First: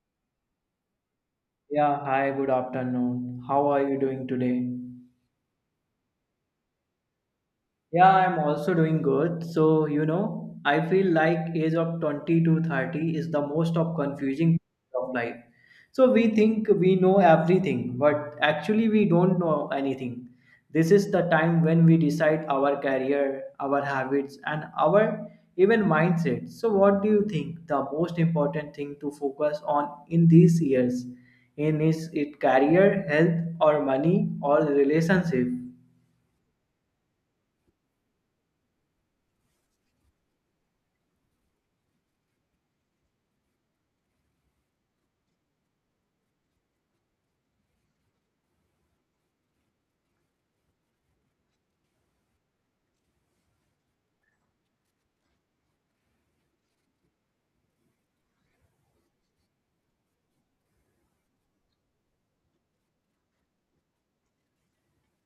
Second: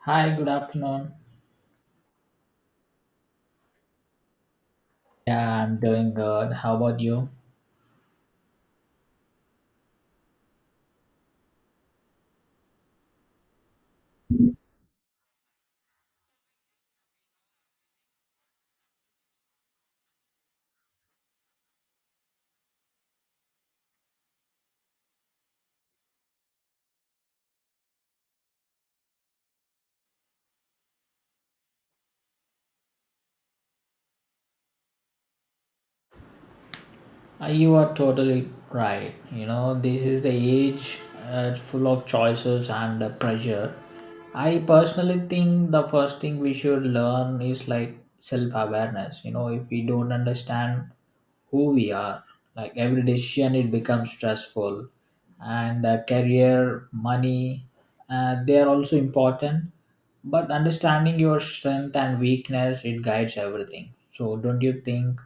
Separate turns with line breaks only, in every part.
Hi, good afternoon.
Yeah, hi, good afternoon. How are you doing today?
Yeah, I'm doing good. How about you?
Yeah, I'm also doing good. So, you know, I feel like age of 20 to 30 is the most of confusing of life. So we think we know everything, but actually we don't know anything. This is the time when we decide our career, our habits, and our even mindset. So what do you think the most important thing to focus on in these years? In is it career, health, or money, or relationship?
You are totally right. You know, this is the age full of choices and pressure. I personally think the first thing we should learn is like self awareness. You know, if we don't understand who we are, like every decision, it becomes stressful. And career, money, they are also important. But understanding your strength and weakness, it guides everything. So, don't you think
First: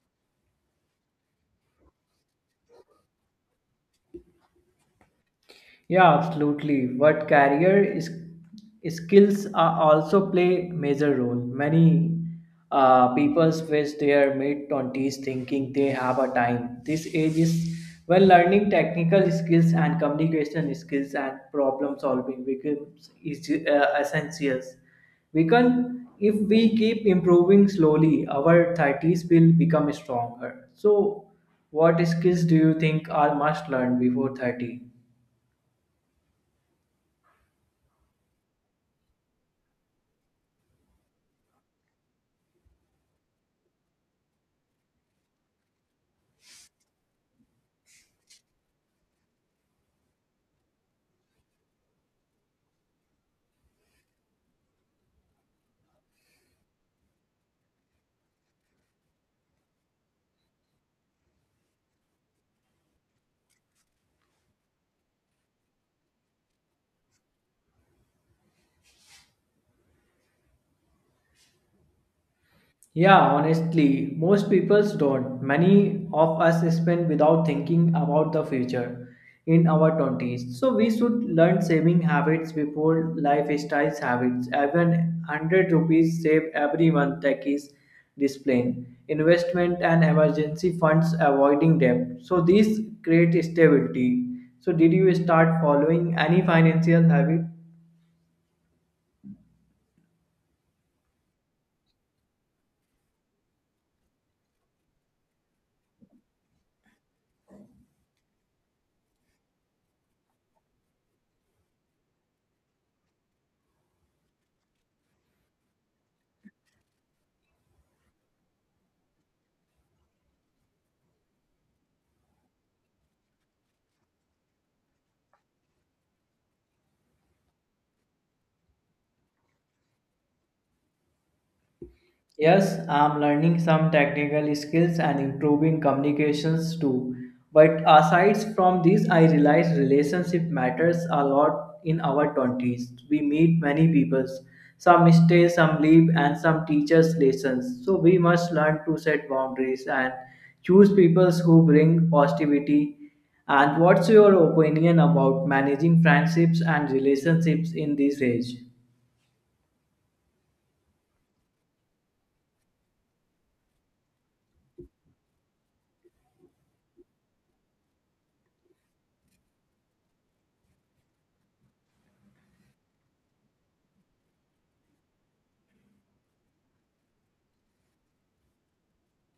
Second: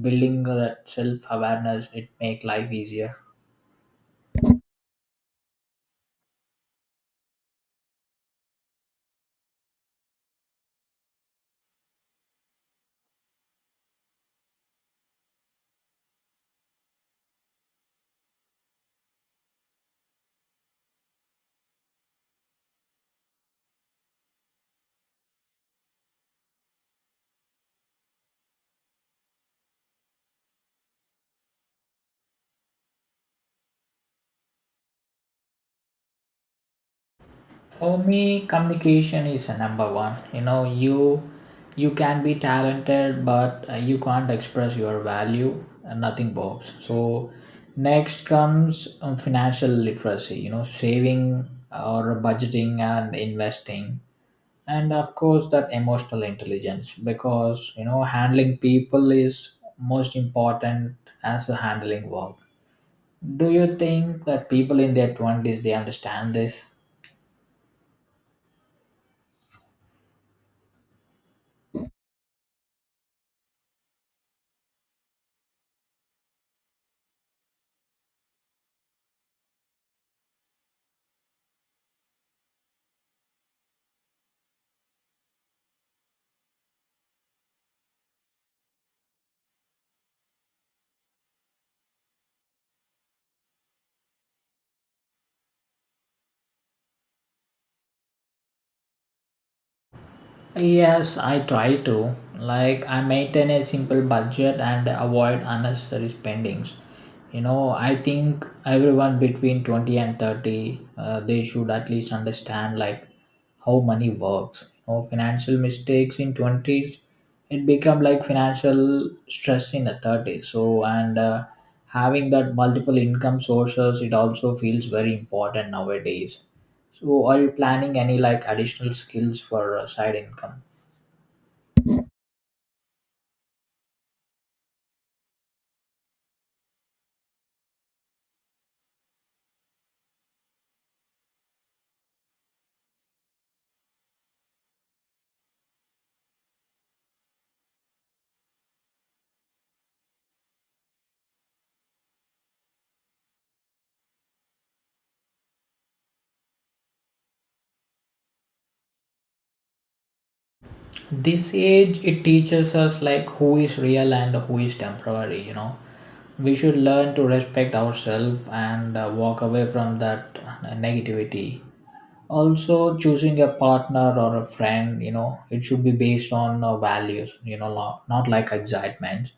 building that self-awareness it make life easier?
Yeah, absolutely. But career is, skills are also play major role. Many people face their mid twenties thinking they have a time. This age is when learning technical skills and communication skills and problem solving becomes is, essentials. We can, if we keep improving slowly, our thirties will become stronger. So, what skills do you think are must learn before 30?
For me, communication is a number one. You know, you can be talented, but you can't express your value and nothing works. So next comes financial literacy, you know, saving or budgeting and investing, and of course that emotional intelligence, because you know, handling people is most important as a handling work. Do you think that people in their 20s they understand this?
Yeah, honestly, most people don't. Many of us spend without thinking about the future in our 20s. So we should learn saving habits before lifestyle habits. Even 100 rupees save every month that is discipline, investment and emergency funds avoiding debt. So these create stability. So did you start following any financial habit?
Yes, I try to. Like I maintain a simple budget and avoid unnecessary spendings. You know, I think everyone between 20 and 30, they should at least understand like how money works. You know, financial mistakes in 20s it become like financial stress in the 30s. So and having that multiple income sources it also feels very important nowadays. So, are you planning any like additional skills for side income?
Yes, I'm learning some technical skills and improving communications too. But aside from these, I realize relationship matters a lot in our 20s. We meet many people. Some stay, some leave, and some teach us lessons. So we must learn to set boundaries and choose people who bring positivity. And what's your opinion about managing friendships and relationships in this age?
This age, it teaches us like who is real and who is temporary, you know. We should learn to respect ourselves and walk away from that negativity. Also, choosing a partner or a friend, you know, it should be based on values, you know, not like excitement.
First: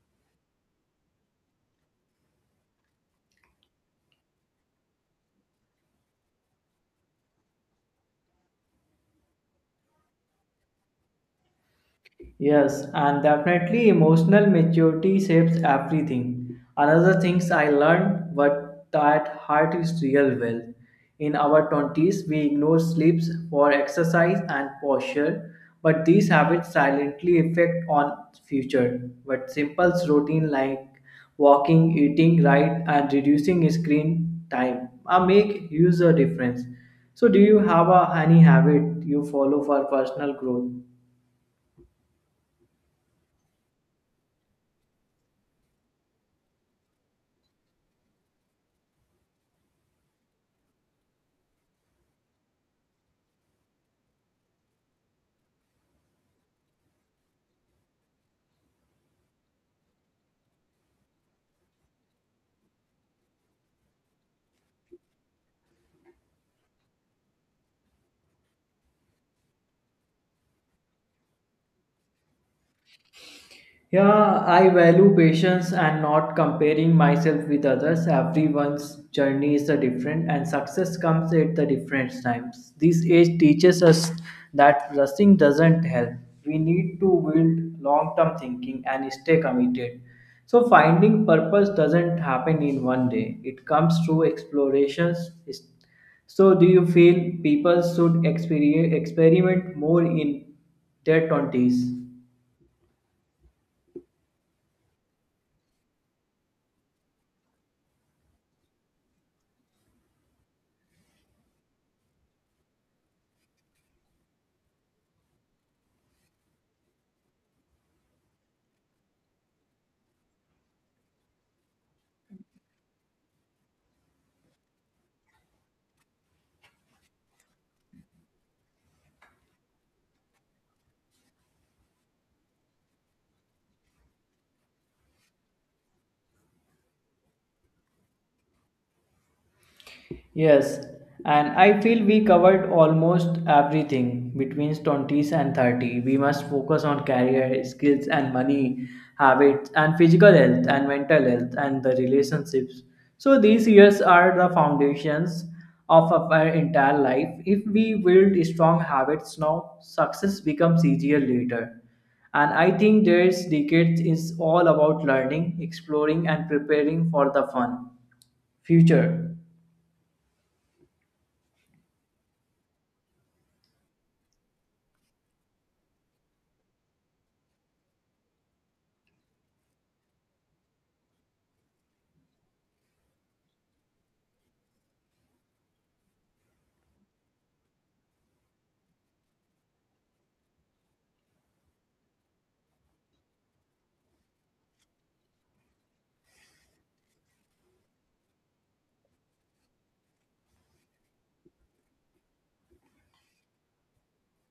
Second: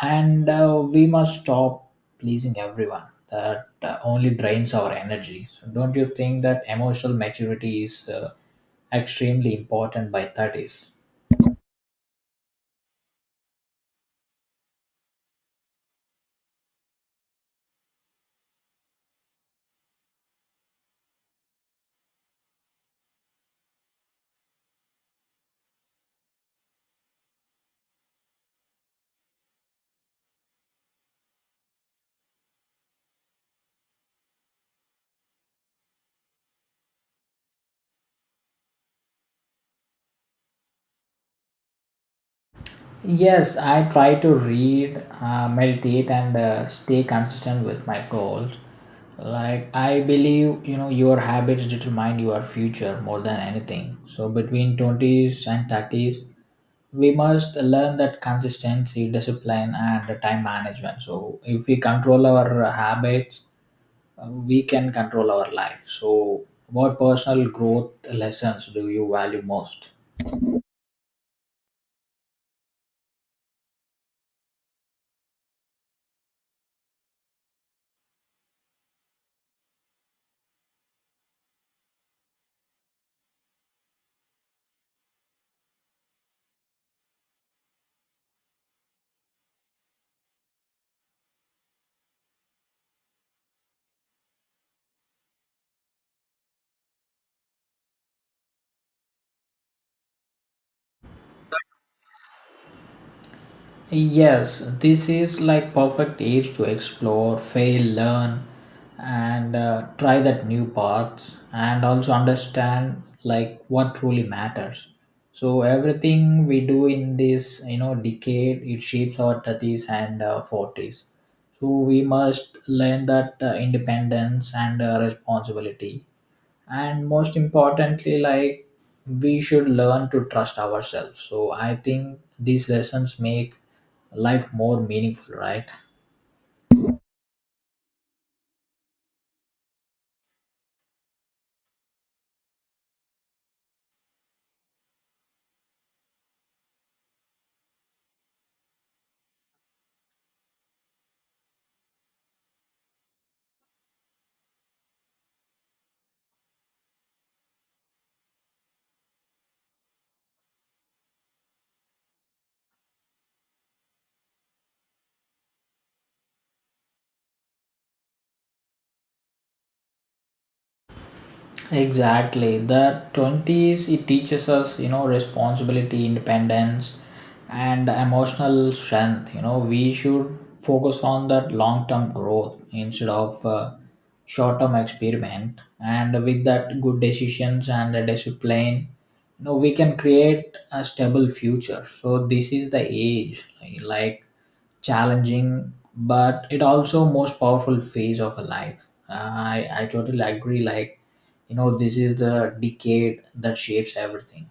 And we must stop pleasing everyone, that only drains our energy. So don't you think that emotional maturity is extremely important by 30s?
Yes, and definitely emotional maturity shapes everything. Another things I learned but that heart is real well. In our 20s, we ignore sleeps for exercise and posture, but these habits silently affect on future. But simple routine like walking, eating right, and reducing screen time make huge a difference. So, do you have any habit you follow for personal growth?
Yes, I try to read, meditate, and stay consistent with my goals. Like, I believe, you know, your habits determine your future more than anything. So, between 20s and 30s, we must learn that consistency, discipline, and the time management. So, if we control our habits, we can control our life. So, what personal growth lessons do you value most?
Yeah, I value patience and not comparing myself with others. Everyone's journey is a different, and success comes at the different times. This age teaches us that rushing doesn't help. We need to build long term thinking and stay committed. So, finding purpose doesn't happen in one day, it comes through explorations. So, do you feel people should experiment more in their 20s?
Yes, this is like perfect age to explore, fail, learn, and try that new paths, and also understand like what truly matters. So everything we do in this, you know, decade, it shapes our thirties and forties. So we must learn that independence and responsibility, and most importantly, like we should learn to trust ourselves. So I think these lessons make life more meaningful, right?
Yes, and I feel we covered almost everything between 20s and 30. We must focus on career, skills, and money, habits, and physical health, and mental health, and the relationships. So, these years are the foundations of our entire life. If we build strong habits now, success becomes easier later. And I think this decade is all about learning, exploring, and preparing for the fun future.
Exactly. The 20s, it teaches us, you know, responsibility, independence, and emotional strength. You know, we should focus on that long term growth instead of short term experiment. And with that good decisions and a discipline, you know, we can create a stable future. So, this is the age, like challenging, but it also most powerful phase of a life. I totally agree. Like, you know, this is the decade that shapes everything.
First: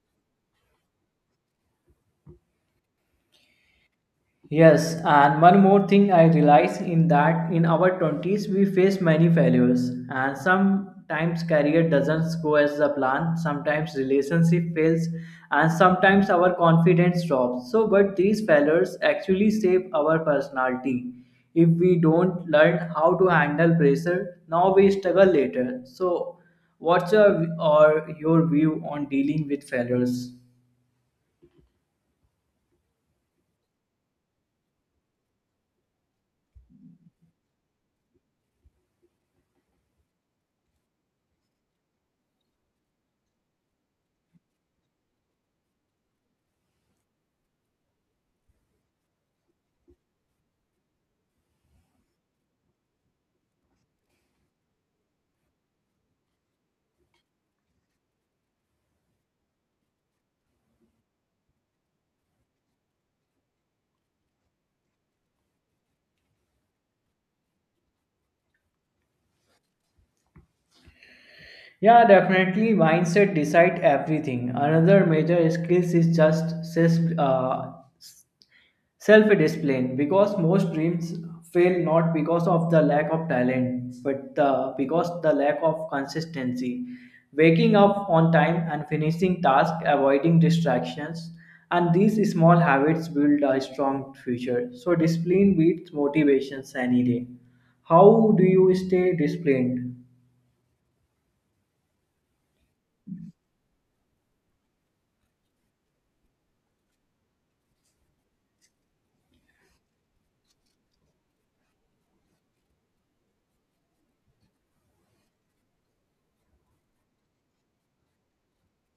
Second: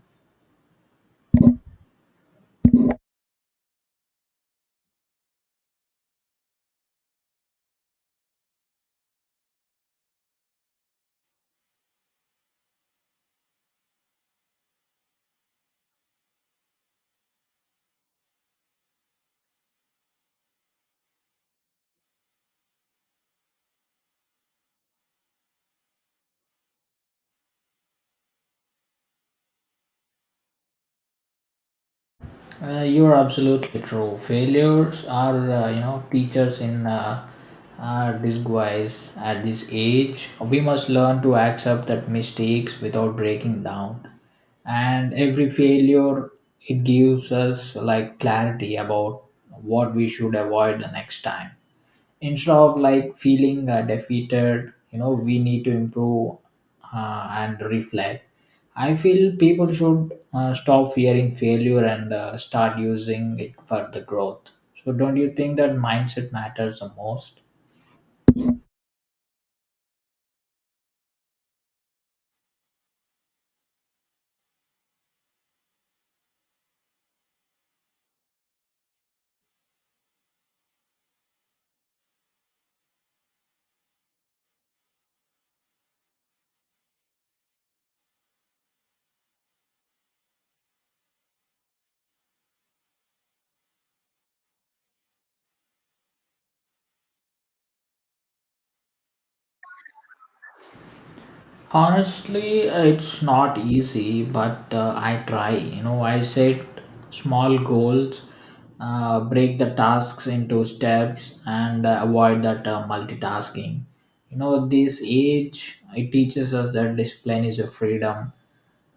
Yes, and one more thing I realize in that in our 20s we face many failures and sometimes career doesn't go as the plan, sometimes relationship fails and sometimes our confidence drops. So but these failures actually shape our personality. If we don't learn how to handle pressure, now we struggle later. So what's your or your view on dealing with failures?
You're absolutely true, failures are, you know, teachers in disguise. At this age we must learn to accept that mistakes without breaking down, and every failure it gives us like clarity about what we should avoid the next time, instead of like feeling defeated. You know, we need to improve and reflect. I feel people should stop fearing failure and start using it for the growth. So don't you think that mindset matters the most?
Yeah, definitely. Mindset decide everything. Another major skills is just self uh, self discipline because most dreams fail not because of the lack of talent but because the lack of consistency waking up on time and finishing tasks avoiding distractions and these small habits build a strong future so discipline beats motivations any day how do you stay disciplined.
Honestly, it's not easy, but I try. You know, I set small goals, break the tasks into steps, and avoid that multitasking. You know, this age it teaches us that discipline is a freedom,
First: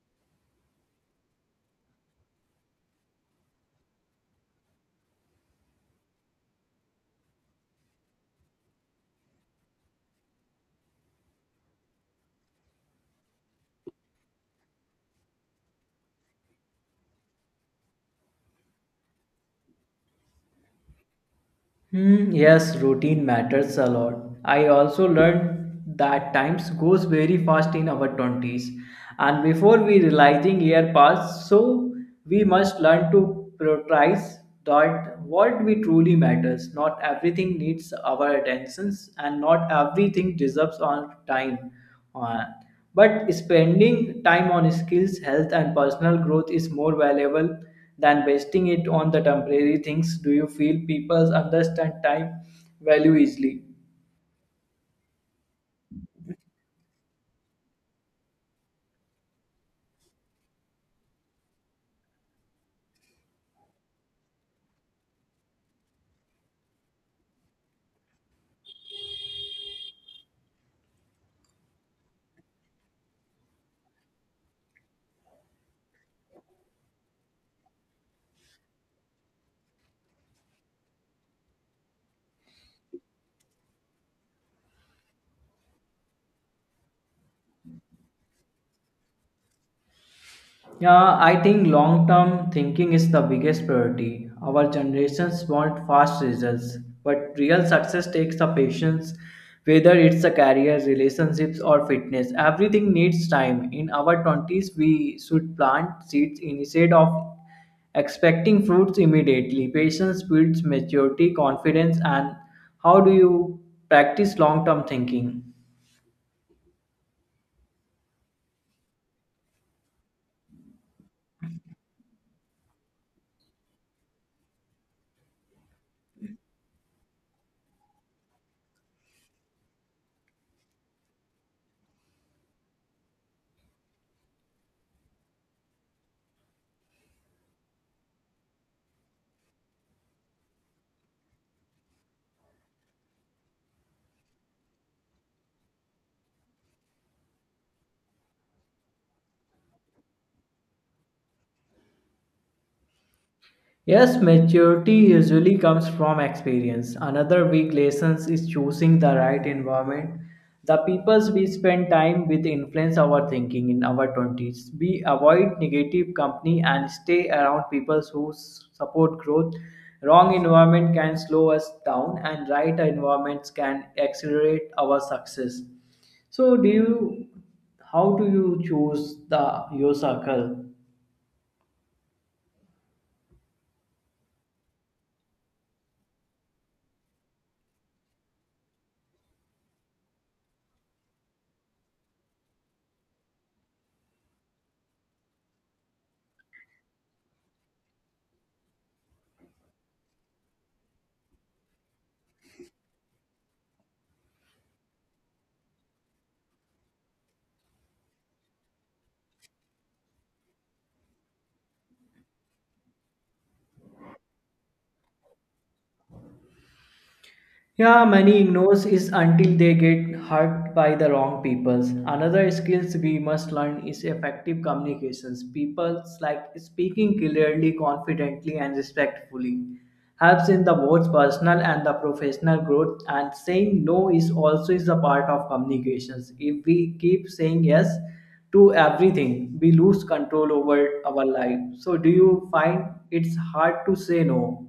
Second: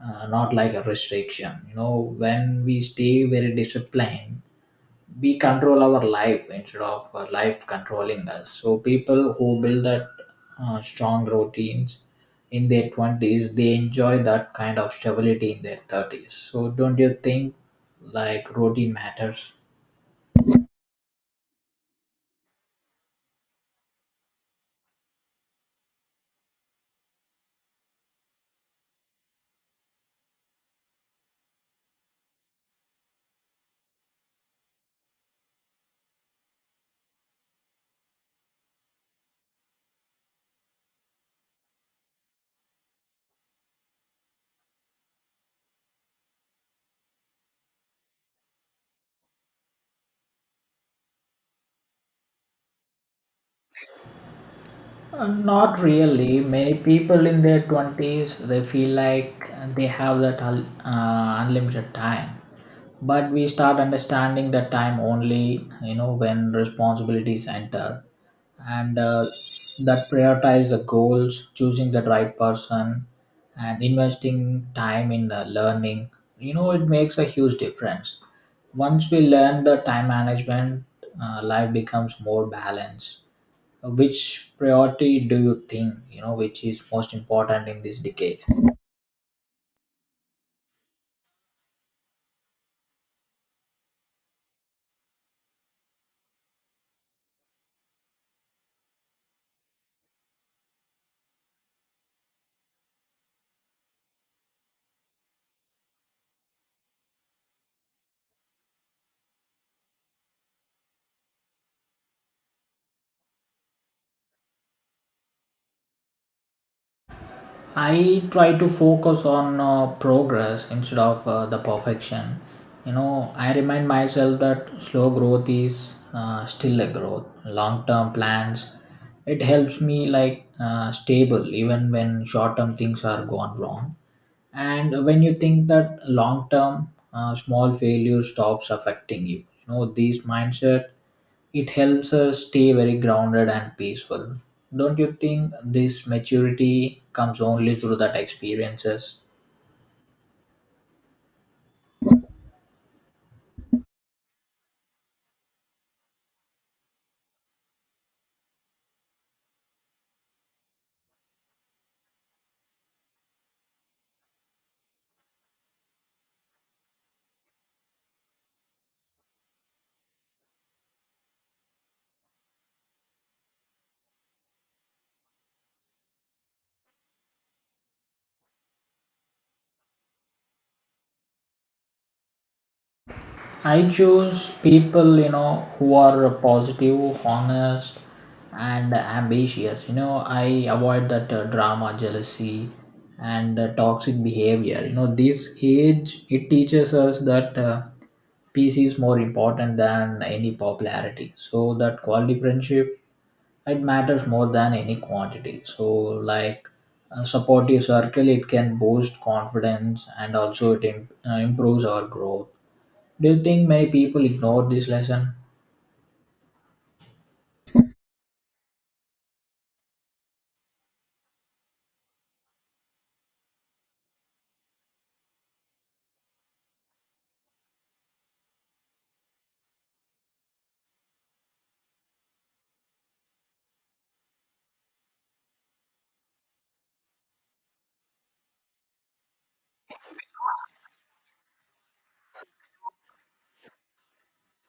not like a restriction. You know, when we stay very disciplined, we control our life instead of life controlling us. So people who build that strong routines in their 20s they enjoy that kind of stability in their 30s. So don't you think like routine matters?
Hmm, yes, routine matters a lot. I also learned that times goes very fast in our 20s and before we realizing year pass so we must learn to prioritize that what we truly matters not everything needs our attentions and not everything deserves our time uh, but spending time on skills, health, and personal growth is more valuable than wasting it on the temporary things. Do you feel people understand time value easily?
Not really. Many people in their 20s they feel like they have that unlimited time. But we start understanding that time only, you know, when responsibilities enter, and that prioritize the goals, choosing the right person, and investing time in learning. You know, it makes a huge difference. Once we learn the time management, life becomes more balanced. Which priority do you think, you know, which is most important in this decade?
Yeah, I think long term thinking is the biggest priority. Our generations want fast results, but real success takes the patience, whether it's a career, relationships, or fitness. Everything needs time. In our 20s, we should plant seeds instead of expecting fruits immediately. Patience builds maturity, confidence, and how do you practice long term thinking?
I try to focus on progress instead of the perfection. You know, I remind myself that slow growth is still a growth. Long term plans, it helps me like stable even when short term things are gone wrong. And when you think that long term, small failure stops affecting you. You know, this mindset, it helps us stay very grounded and peaceful. Don't you think this maturity comes only through that experiences?
Yes, maturity usually comes from experience. Another big lesson is choosing the right environment. The people we spend time with influence our thinking in our 20s. We avoid negative company and stay around people who support growth. Wrong environment can slow us down, and right environments can accelerate our success. So, do you? How do you choose the your circle?
I choose people, you know, who are positive, honest, and ambitious. You know, I avoid that drama, jealousy, and toxic behavior. You know, this age it teaches us that peace is more important than any popularity. So that quality friendship it matters more than any quantity. So like support your circle it can boost confidence, and also it improves our growth. Do you think many people ignore this lesson?
Yeah, money ignores is until they get hurt by the wrong peoples. Another skills we must learn is effective communications. People like speaking clearly, confidently, and respectfully helps in the both personal and the professional growth. And saying no is also is a part of communications. If we keep saying yes to everything, we lose control over our life. So, do you find it's hard to say no?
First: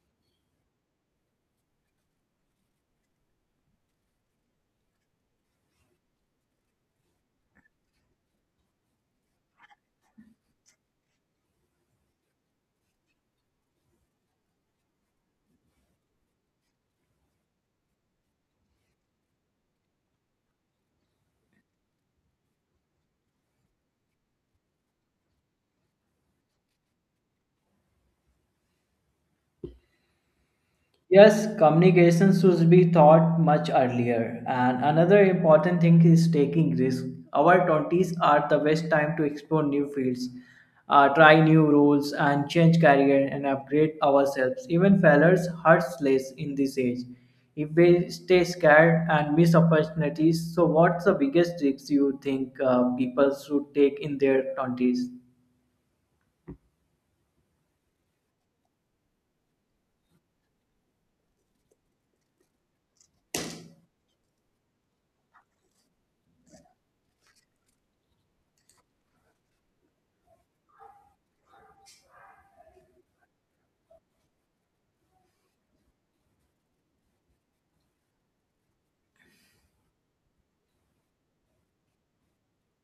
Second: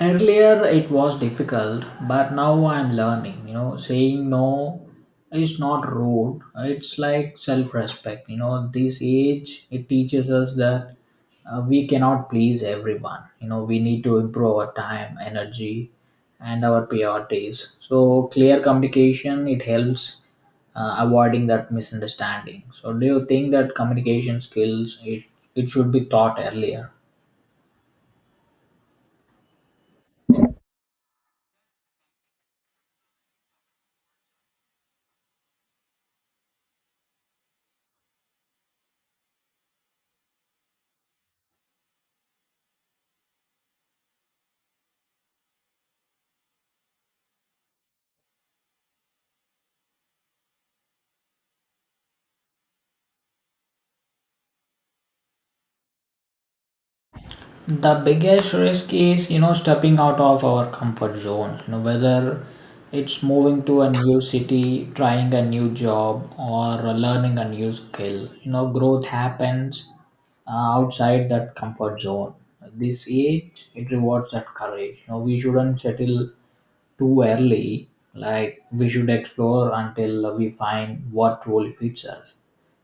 Earlier it was difficult, but now I'm learning. You know, saying no is not rude, it's like self-respect. You know, this age it teaches us that we cannot please everyone. You know, we need to improve our time, energy, and our priorities. So clear communication it helps avoiding that misunderstanding. So do you think that communication skills it should be taught earlier?
Yes, communication should be thought much earlier. And another important thing is taking risk. Our 20s are the best time to explore new fields, try new roles, and change career and upgrade ourselves. Even failures hurts less in this age. If we stay scared and miss opportunities, so what's the biggest risks you think people should take in their 20s?
The biggest risk is, you know, stepping out of our comfort zone, you know, whether it's moving to a new city, trying a new job, or learning a new skill. You know, growth happens outside that comfort zone. This age it rewards that courage. You know, we shouldn't settle too early, like we should explore until we find what role fits us.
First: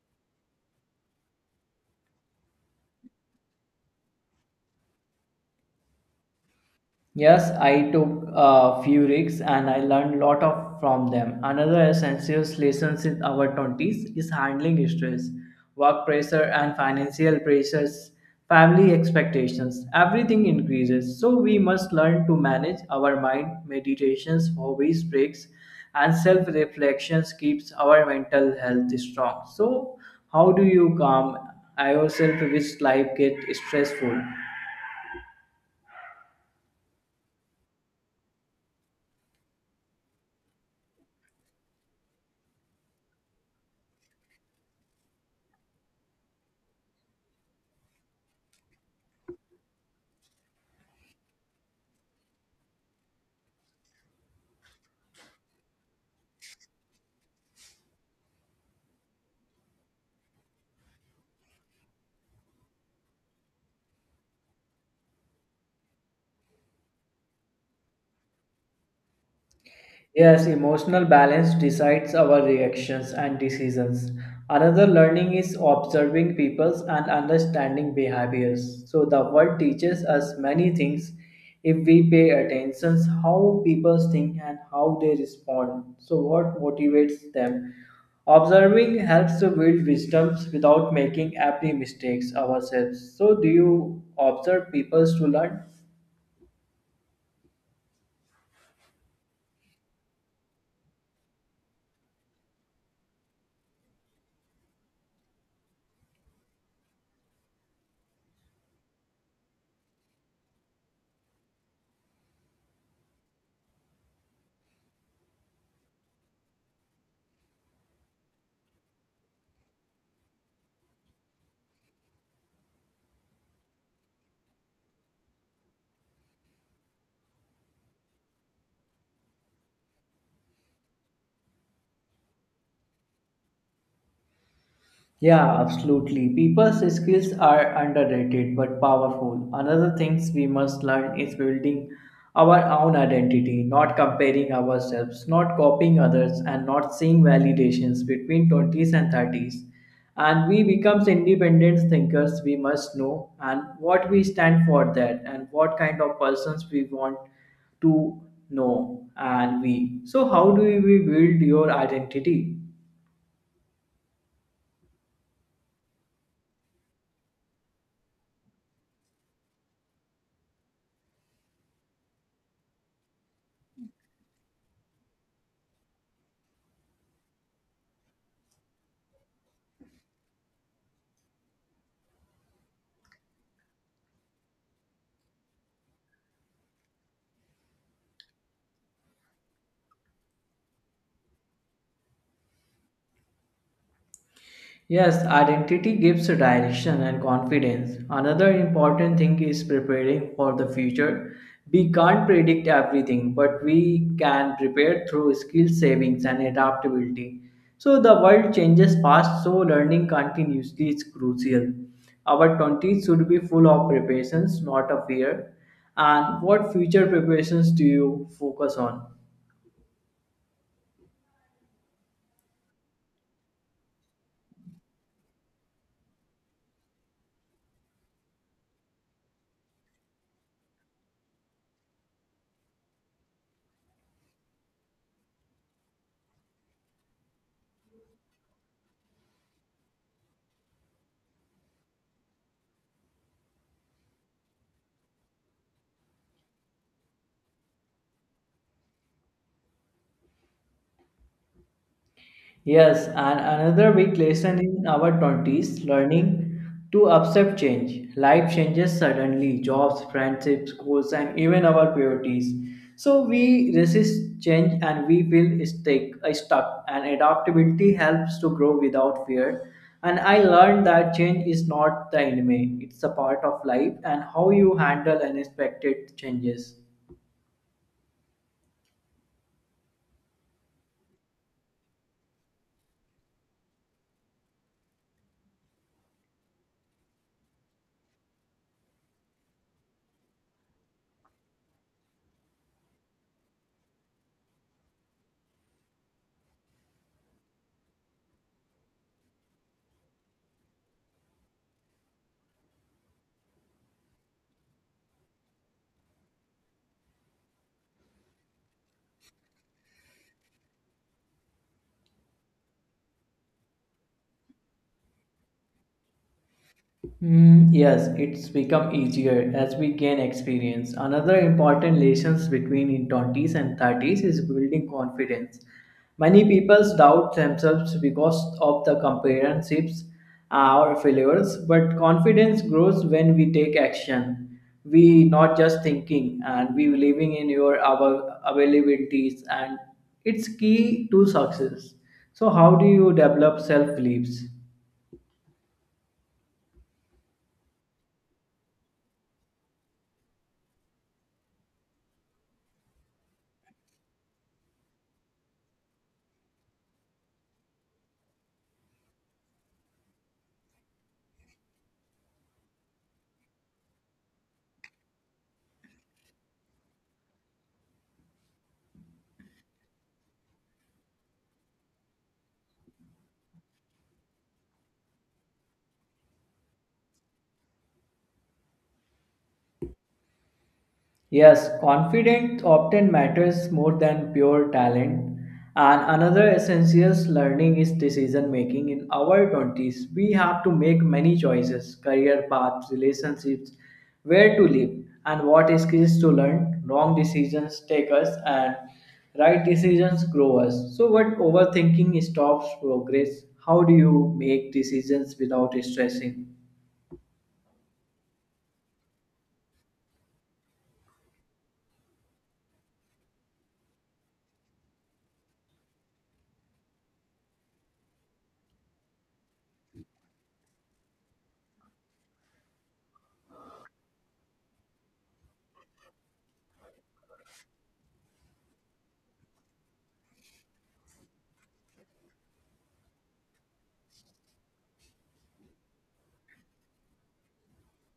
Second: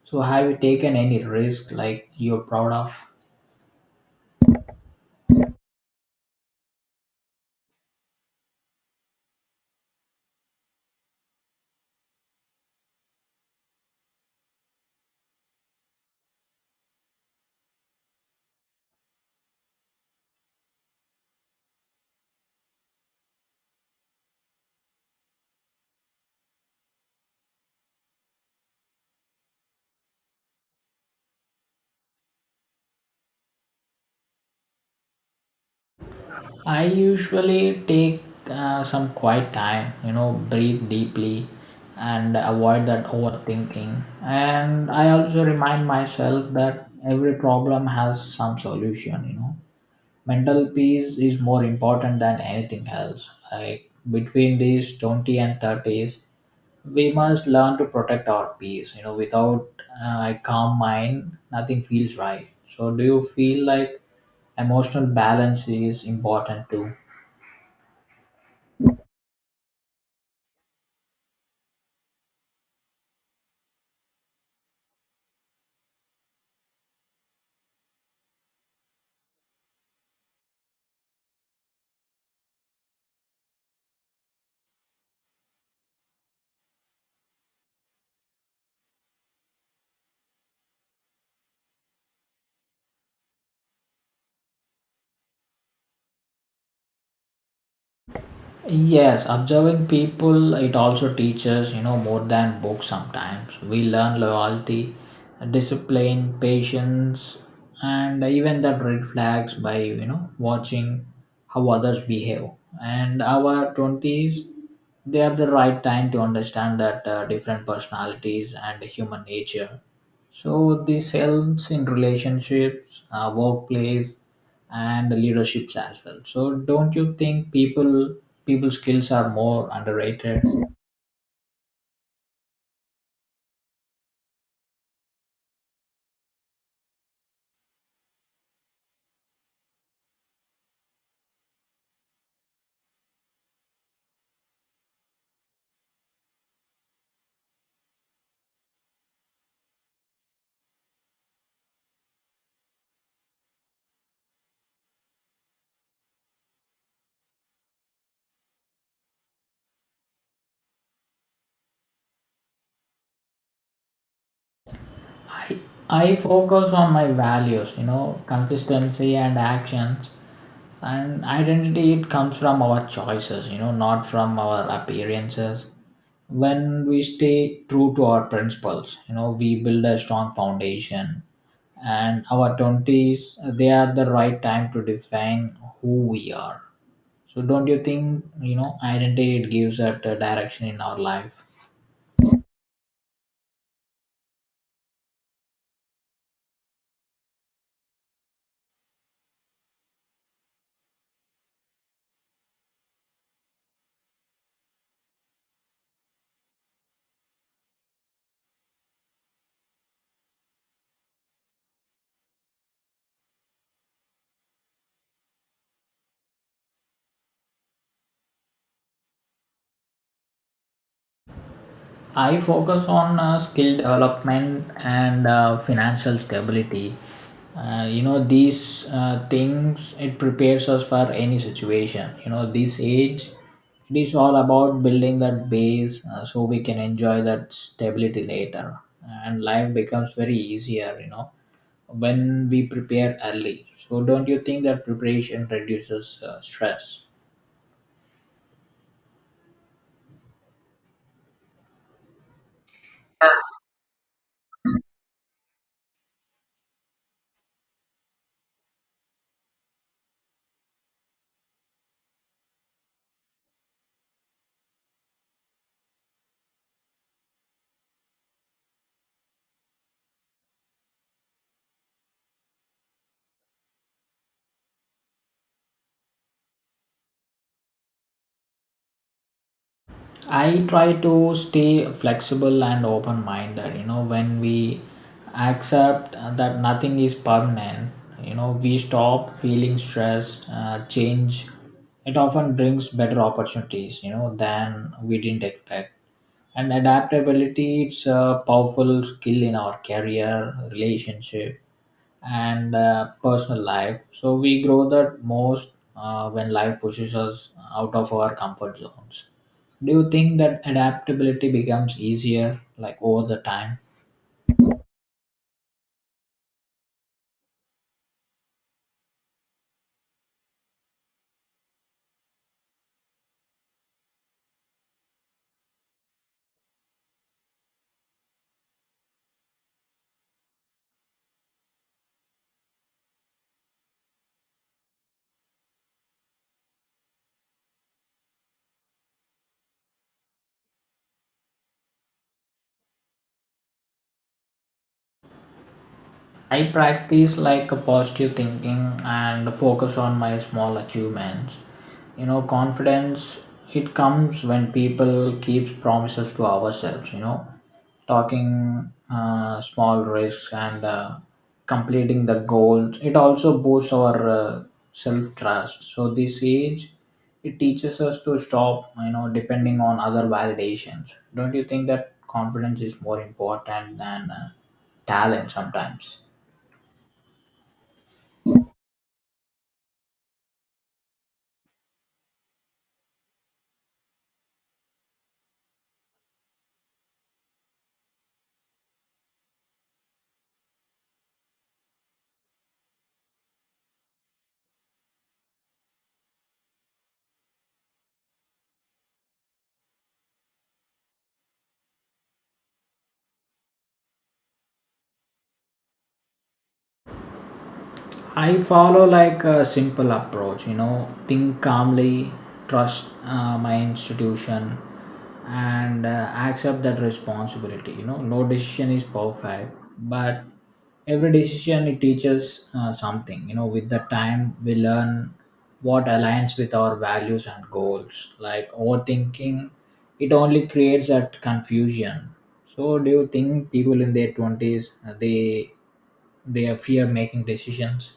So have you taken any risk like you're proud of?
Yes, I took a few risks and I learned a lot of from them. Another essential lesson in our 20s is handling stress, work pressure and financial pressures, family expectations. Everything increases, so we must learn to manage our mind. Meditations, hobbies, breaks and self-reflections keeps our mental health strong. So, how do you calm yourself which life gets stressful?
I usually take some quiet time, you know, breathe deeply and avoid that overthinking. And I also remind myself that every problem has some solution, you know. Mental peace is more important than anything else. Like between these 20 and 30s, we must learn to protect our peace, you know, without a calm mind, nothing feels right. So, do you feel like emotional balance is important too?
Yes, emotional balance decides our reactions and decisions. Another learning is observing people's and understanding behaviors. So the world teaches us many things if we pay attention how people think and how they respond. So what motivates them? Observing helps to build wisdoms without making every mistakes ourselves. So do you observe people to learn?
Yes, observing people it also teaches, you know, more than books sometimes. We learn loyalty, discipline, patience, and even that red flags by, you know, watching how others behave. And our 20s, they are the right time to understand that different personalities and human nature. So this helps in relationships, workplace, and leaderships as well. So don't you think people skills are more underrated?
Yeah, absolutely. People's skills are underrated but powerful. Another things we must learn is building our own identity, not comparing ourselves, not copying others, and not seeing validations between 20s and 30s. And we becomes independent thinkers, we must know and what we stand for that and what kind of persons we want to know and we. So how do we build your identity?
I, I focus on my values, you know, consistency and actions. And identity, it comes from our choices, you know, not from our appearances. When we stay true to our principles, you know, we build a strong foundation. And our 20s, they are the right time to define who we are. So, don't you think, you know, identity, it gives us a direction in our life?
Yes, identity gives direction and confidence. Another important thing is preparing for the future. We can't predict everything, but we can prepare through skill savings and adaptability. So the world changes fast, so learning continuously is crucial. Our 20s should be full of preparations, not of fear. And what future preparations do you focus on?
I focus on skill development and financial stability. You know, these things it prepares us for any situation. You know, this age, it is all about building that base so we can enjoy that stability later, and life becomes very easier. You know, when we prepare early. So don't you think that preparation reduces stress?
Yes, and another big lesson in our 20s learning to accept change. Life changes suddenly, jobs, friendships, goals, and even our priorities. So we resist change and we feel stuck. And adaptability helps to grow without fear. And I learned that change is not the enemy, it's a part of life and how you handle unexpected changes.
I try to stay flexible and open minded. You know, when we accept that nothing is permanent, you know, we stop feeling stressed, change. It often brings better opportunities, you know, than we didn't expect. And adaptability, it's a powerful skill in our career, relationship, and personal life. So we grow the most when life pushes us out of our comfort zones. Do you think that adaptability becomes easier like over the time?
Mm, yes, it's become easier as we gain experience. Another important lessons between in 20s and 30s is building confidence. Many people doubt themselves because of the comparationships or failures, but confidence grows when we take action. We not just thinking and we believing in your our availabilities and it's key to success. So how do you develop self beliefs?
I practice like a positive thinking and focus on my small achievements. You know, confidence it comes when people keeps promises to ourselves. You know, talking small risks and completing the goals. It also boosts our self trust. So this age, it teaches us to stop. You know, depending on other validations. Don't you think that confidence is more important than talent sometimes?
Yes, confidence often matters more than pure talent. And another essential learning is decision making. In our 20s, we have to make many choices career paths, relationships, where to live, and what skills to learn. Wrong decisions take us, and right decisions grow us. So, what overthinking stops progress? How do you make decisions without stressing?
I follow like a simple approach, you know, think calmly, trust my institution, and accept that responsibility. You know, no decision is perfect, but every decision it teaches something. You know, with the time we learn what aligns with our values and goals. Like overthinking, it only creates that confusion. So, do you think people in their twenties they fear making decisions?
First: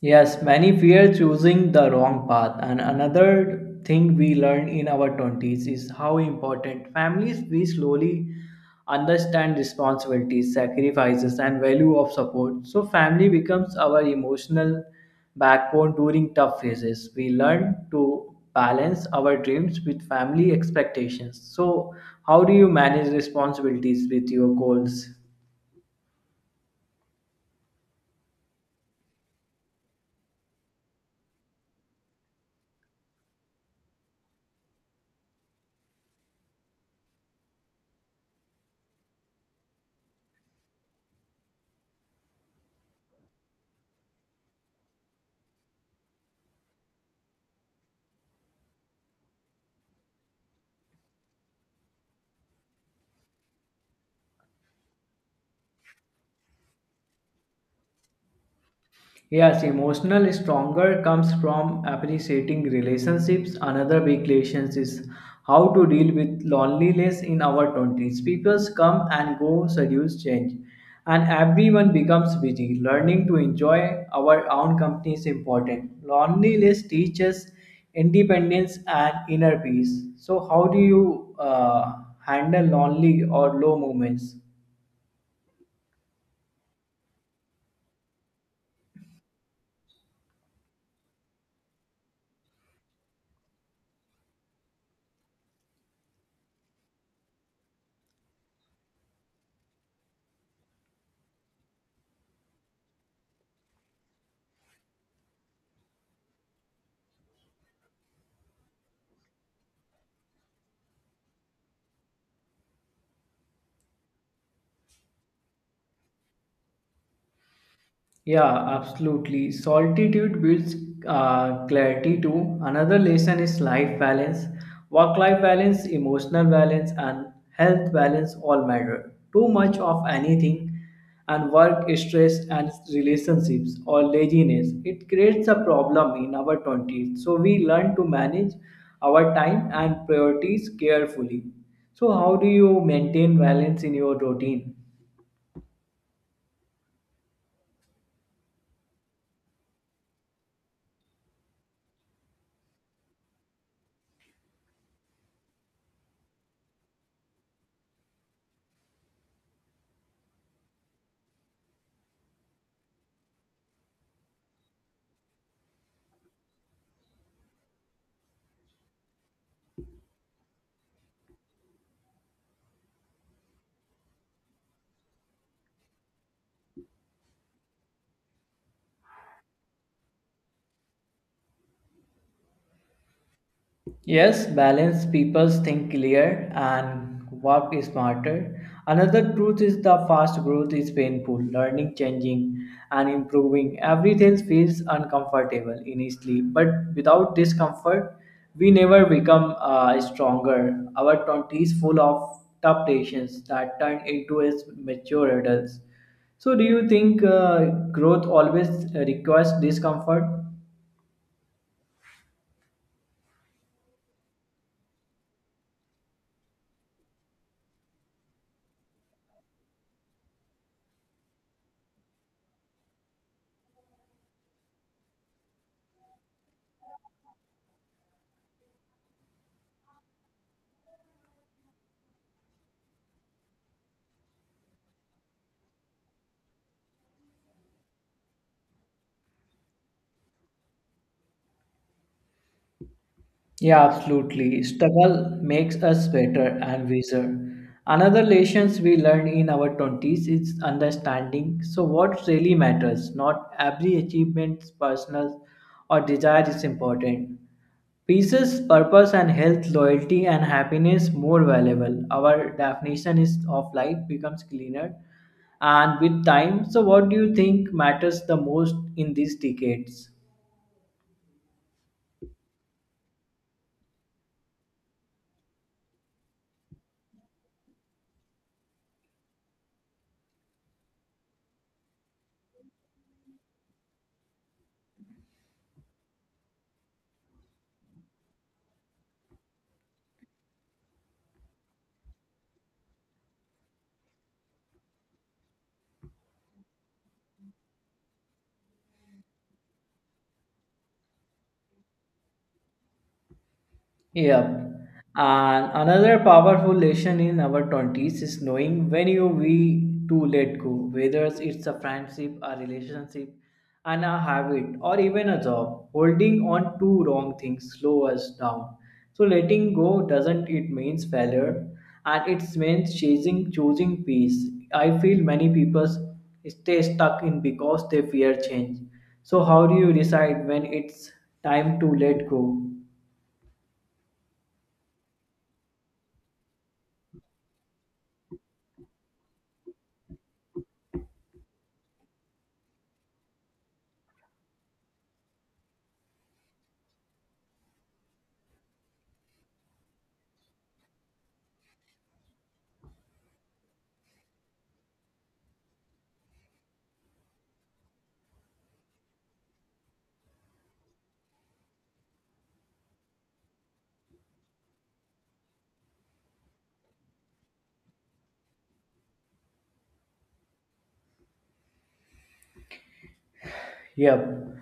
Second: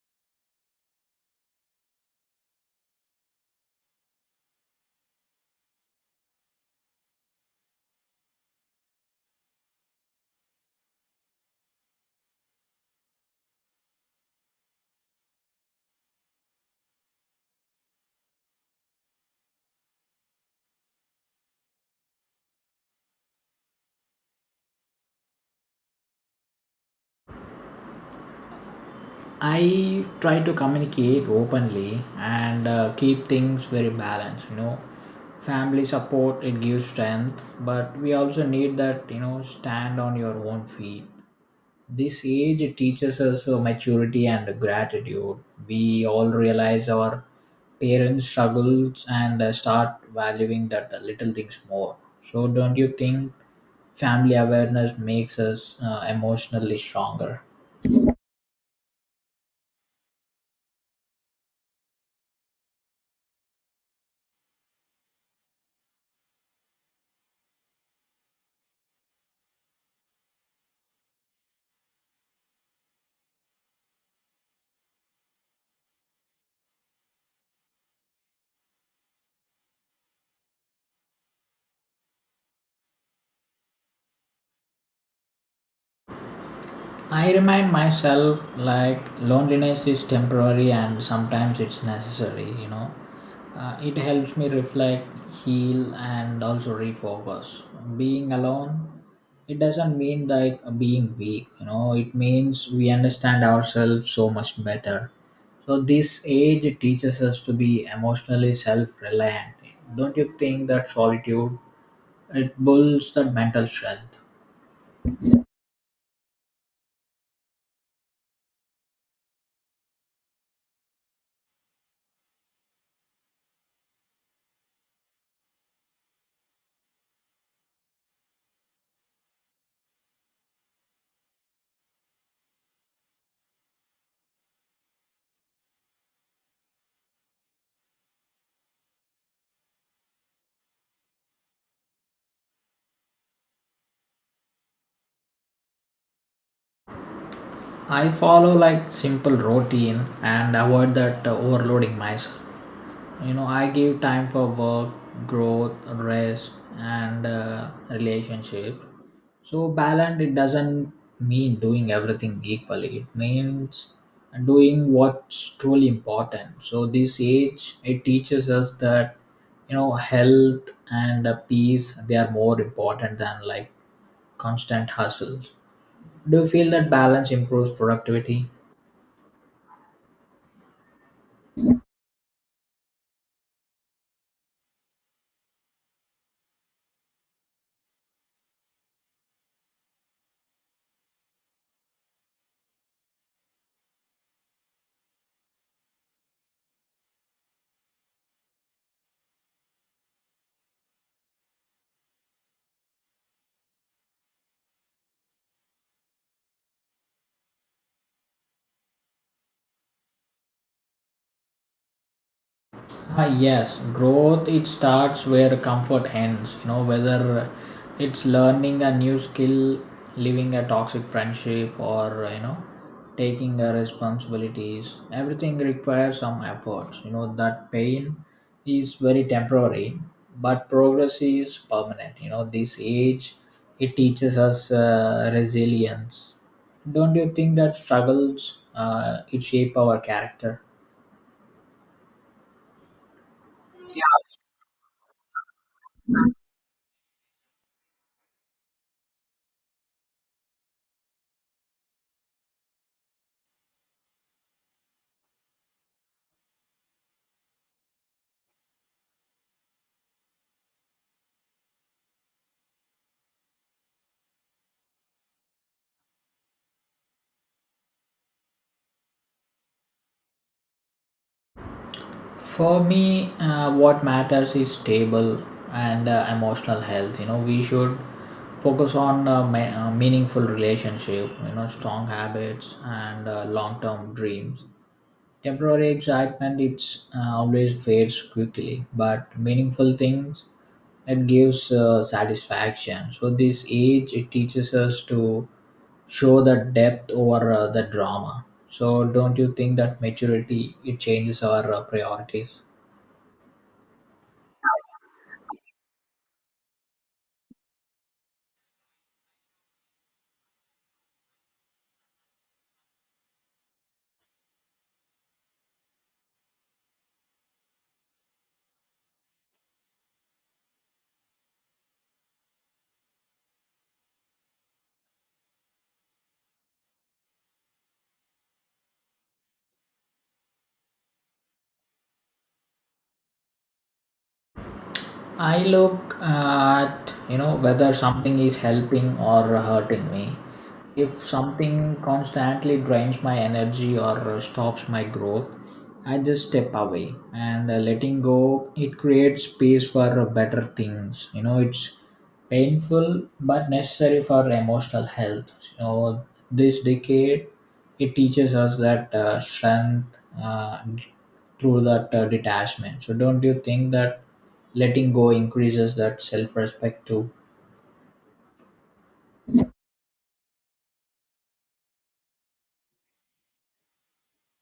Yes, many fear choosing the wrong path. And another thing we learn in our 20s is how important families we slowly understand responsibilities, sacrifices, and value of support. So, family becomes our emotional backbone during tough phases. We learn to balance our dreams with family expectations. So, how do you manage responsibilities with your goals?
I try to communicate openly and keep things very balanced. You know, family support it gives strength, but we also need that, you know, stand on your own feet. This age it teaches us maturity and gratitude. We all realize our parents' struggles and start valuing that little things more. So, don't you think family awareness makes us emotionally stronger?
Yes, emotional stronger comes from appreciating relationships. Another big lesson is how to deal with loneliness in our 20s. People come and go, seduce change, and everyone becomes busy. Learning to enjoy our own company is important. Loneliness teaches independence and inner peace. So, how do you handle lonely or low moments?
I remind myself like loneliness is temporary and sometimes it's necessary, you know. It helps me reflect, heal, and also refocus. Being alone, it doesn't mean like being weak, you know, it means we understand ourselves so much better. So, this age teaches us to be emotionally self reliant. Don't you think that solitude? It builds that mental strength.
Yeah, absolutely. Solitude builds clarity too. Another lesson is life balance. Work life balance, emotional balance, and health balance all matter. Too much of anything and work stress and relationships or laziness it creates a problem in our 20s so we learn to manage our time and priorities carefully so how do you maintain balance in your routine.
I follow like simple routine and avoid that overloading myself. You know, I give time for work, growth, rest, and relationship. So balance it doesn't mean doing everything equally. It means doing what's truly important. So this age it teaches us that, you know, health and peace they are more important than like constant hustles. Do you feel that balance improves productivity?
Yes, balanced people think clear and work smarter. Another truth is the fast growth is painful. Learning, changing, and improving everything feels uncomfortable initially, but without discomfort, we never become stronger. Our twenties full of tough patience that turn into as mature adults. So, do you think growth always requires discomfort?
Ah, yes, growth it starts where comfort ends. You know, whether it's learning a new skill, leaving a toxic friendship, or, you know, taking the responsibilities. Everything requires some efforts. You know, that pain is very temporary, but progress is permanent. You know, this age it teaches us resilience. Don't you think that struggles it shape our character?
Yeah, absolutely. Struggle makes us better and wiser. Another lessons we learn in our 20s is understanding. So, what really matters, not every achievement, personal or desire is important. Pieces, purpose, and health, loyalty, and happiness more valuable. Our definition is of life becomes cleaner, and with time. So, what do you think matters the most in these decades?
For me, what matters is stable and emotional health. You know, we should focus on meaningful relationship. You know, strong habits and long-term dreams. Temporary excitement it's always fades quickly, but meaningful things it gives satisfaction. So this age it teaches us to show the depth over the drama. So don't you think that maturity it changes our priorities?
Yep. And another powerful lesson in our 20s is knowing when you we to let go, whether it's a friendship, a relationship, and a habit, or even a job. Holding on to wrong things slow us down. So letting go doesn't it means failure, and it means chasing choosing peace. I feel many people stay stuck in because they fear change. So how do you decide when it's time to let go?
I look at, you know, whether something is helping or hurting me. If something constantly drains my energy or stops my growth, I just step away and letting go. It creates space for better things. You know, it's painful but necessary for emotional health. You know, this decade it teaches us that strength, through that detachment. So don't you think that letting go increases that self-respect too?
Yep.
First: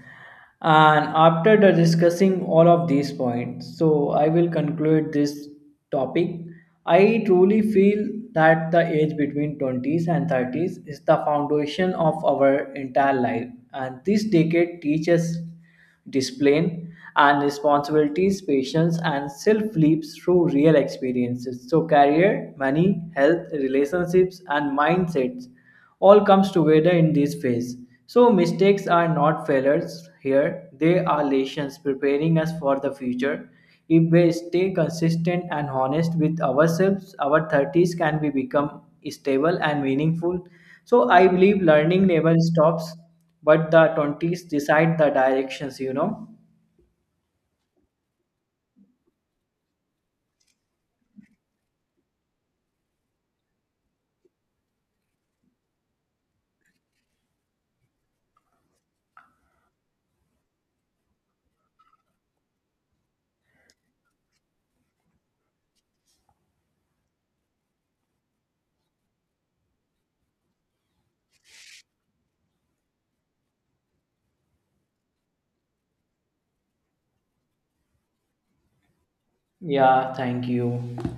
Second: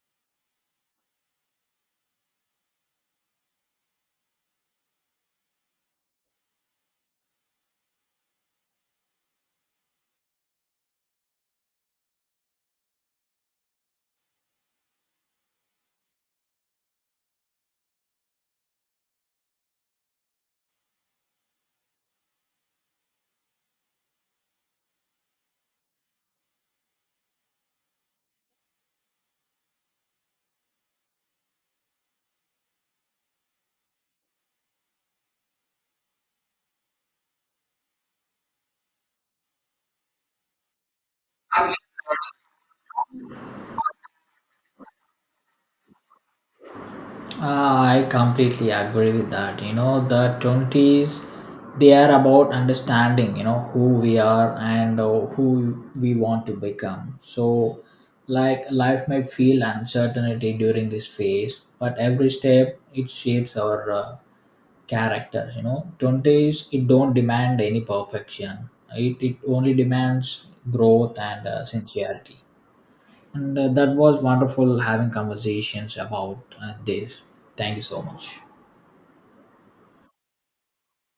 And after the discussing all of these points, so I will conclude this topic. I truly feel that the age between 20s and 30s is the foundation of our entire life, and this decade teaches discipline and responsibilities, patience, and self leaps through real experiences. So, career, money, health, relationships, and mindsets all comes together in this phase. So, mistakes are not failures here; they are lessons preparing us for the future. If we stay consistent and honest with ourselves, our 30s can be become stable and meaningful. So, I believe learning never stops but the 20s decide the directions, you know?
I completely agree with that. You know, the 20s, they are about understanding, you know, who we are and who we want to become. So, like, life may feel uncertainty during this phase, but every step it shapes our character. You know, 20s, it don't demand any perfection, it only demands growth and sincerity. And that was wonderful having conversations about this. Thank you so much.
Yeah, thank you.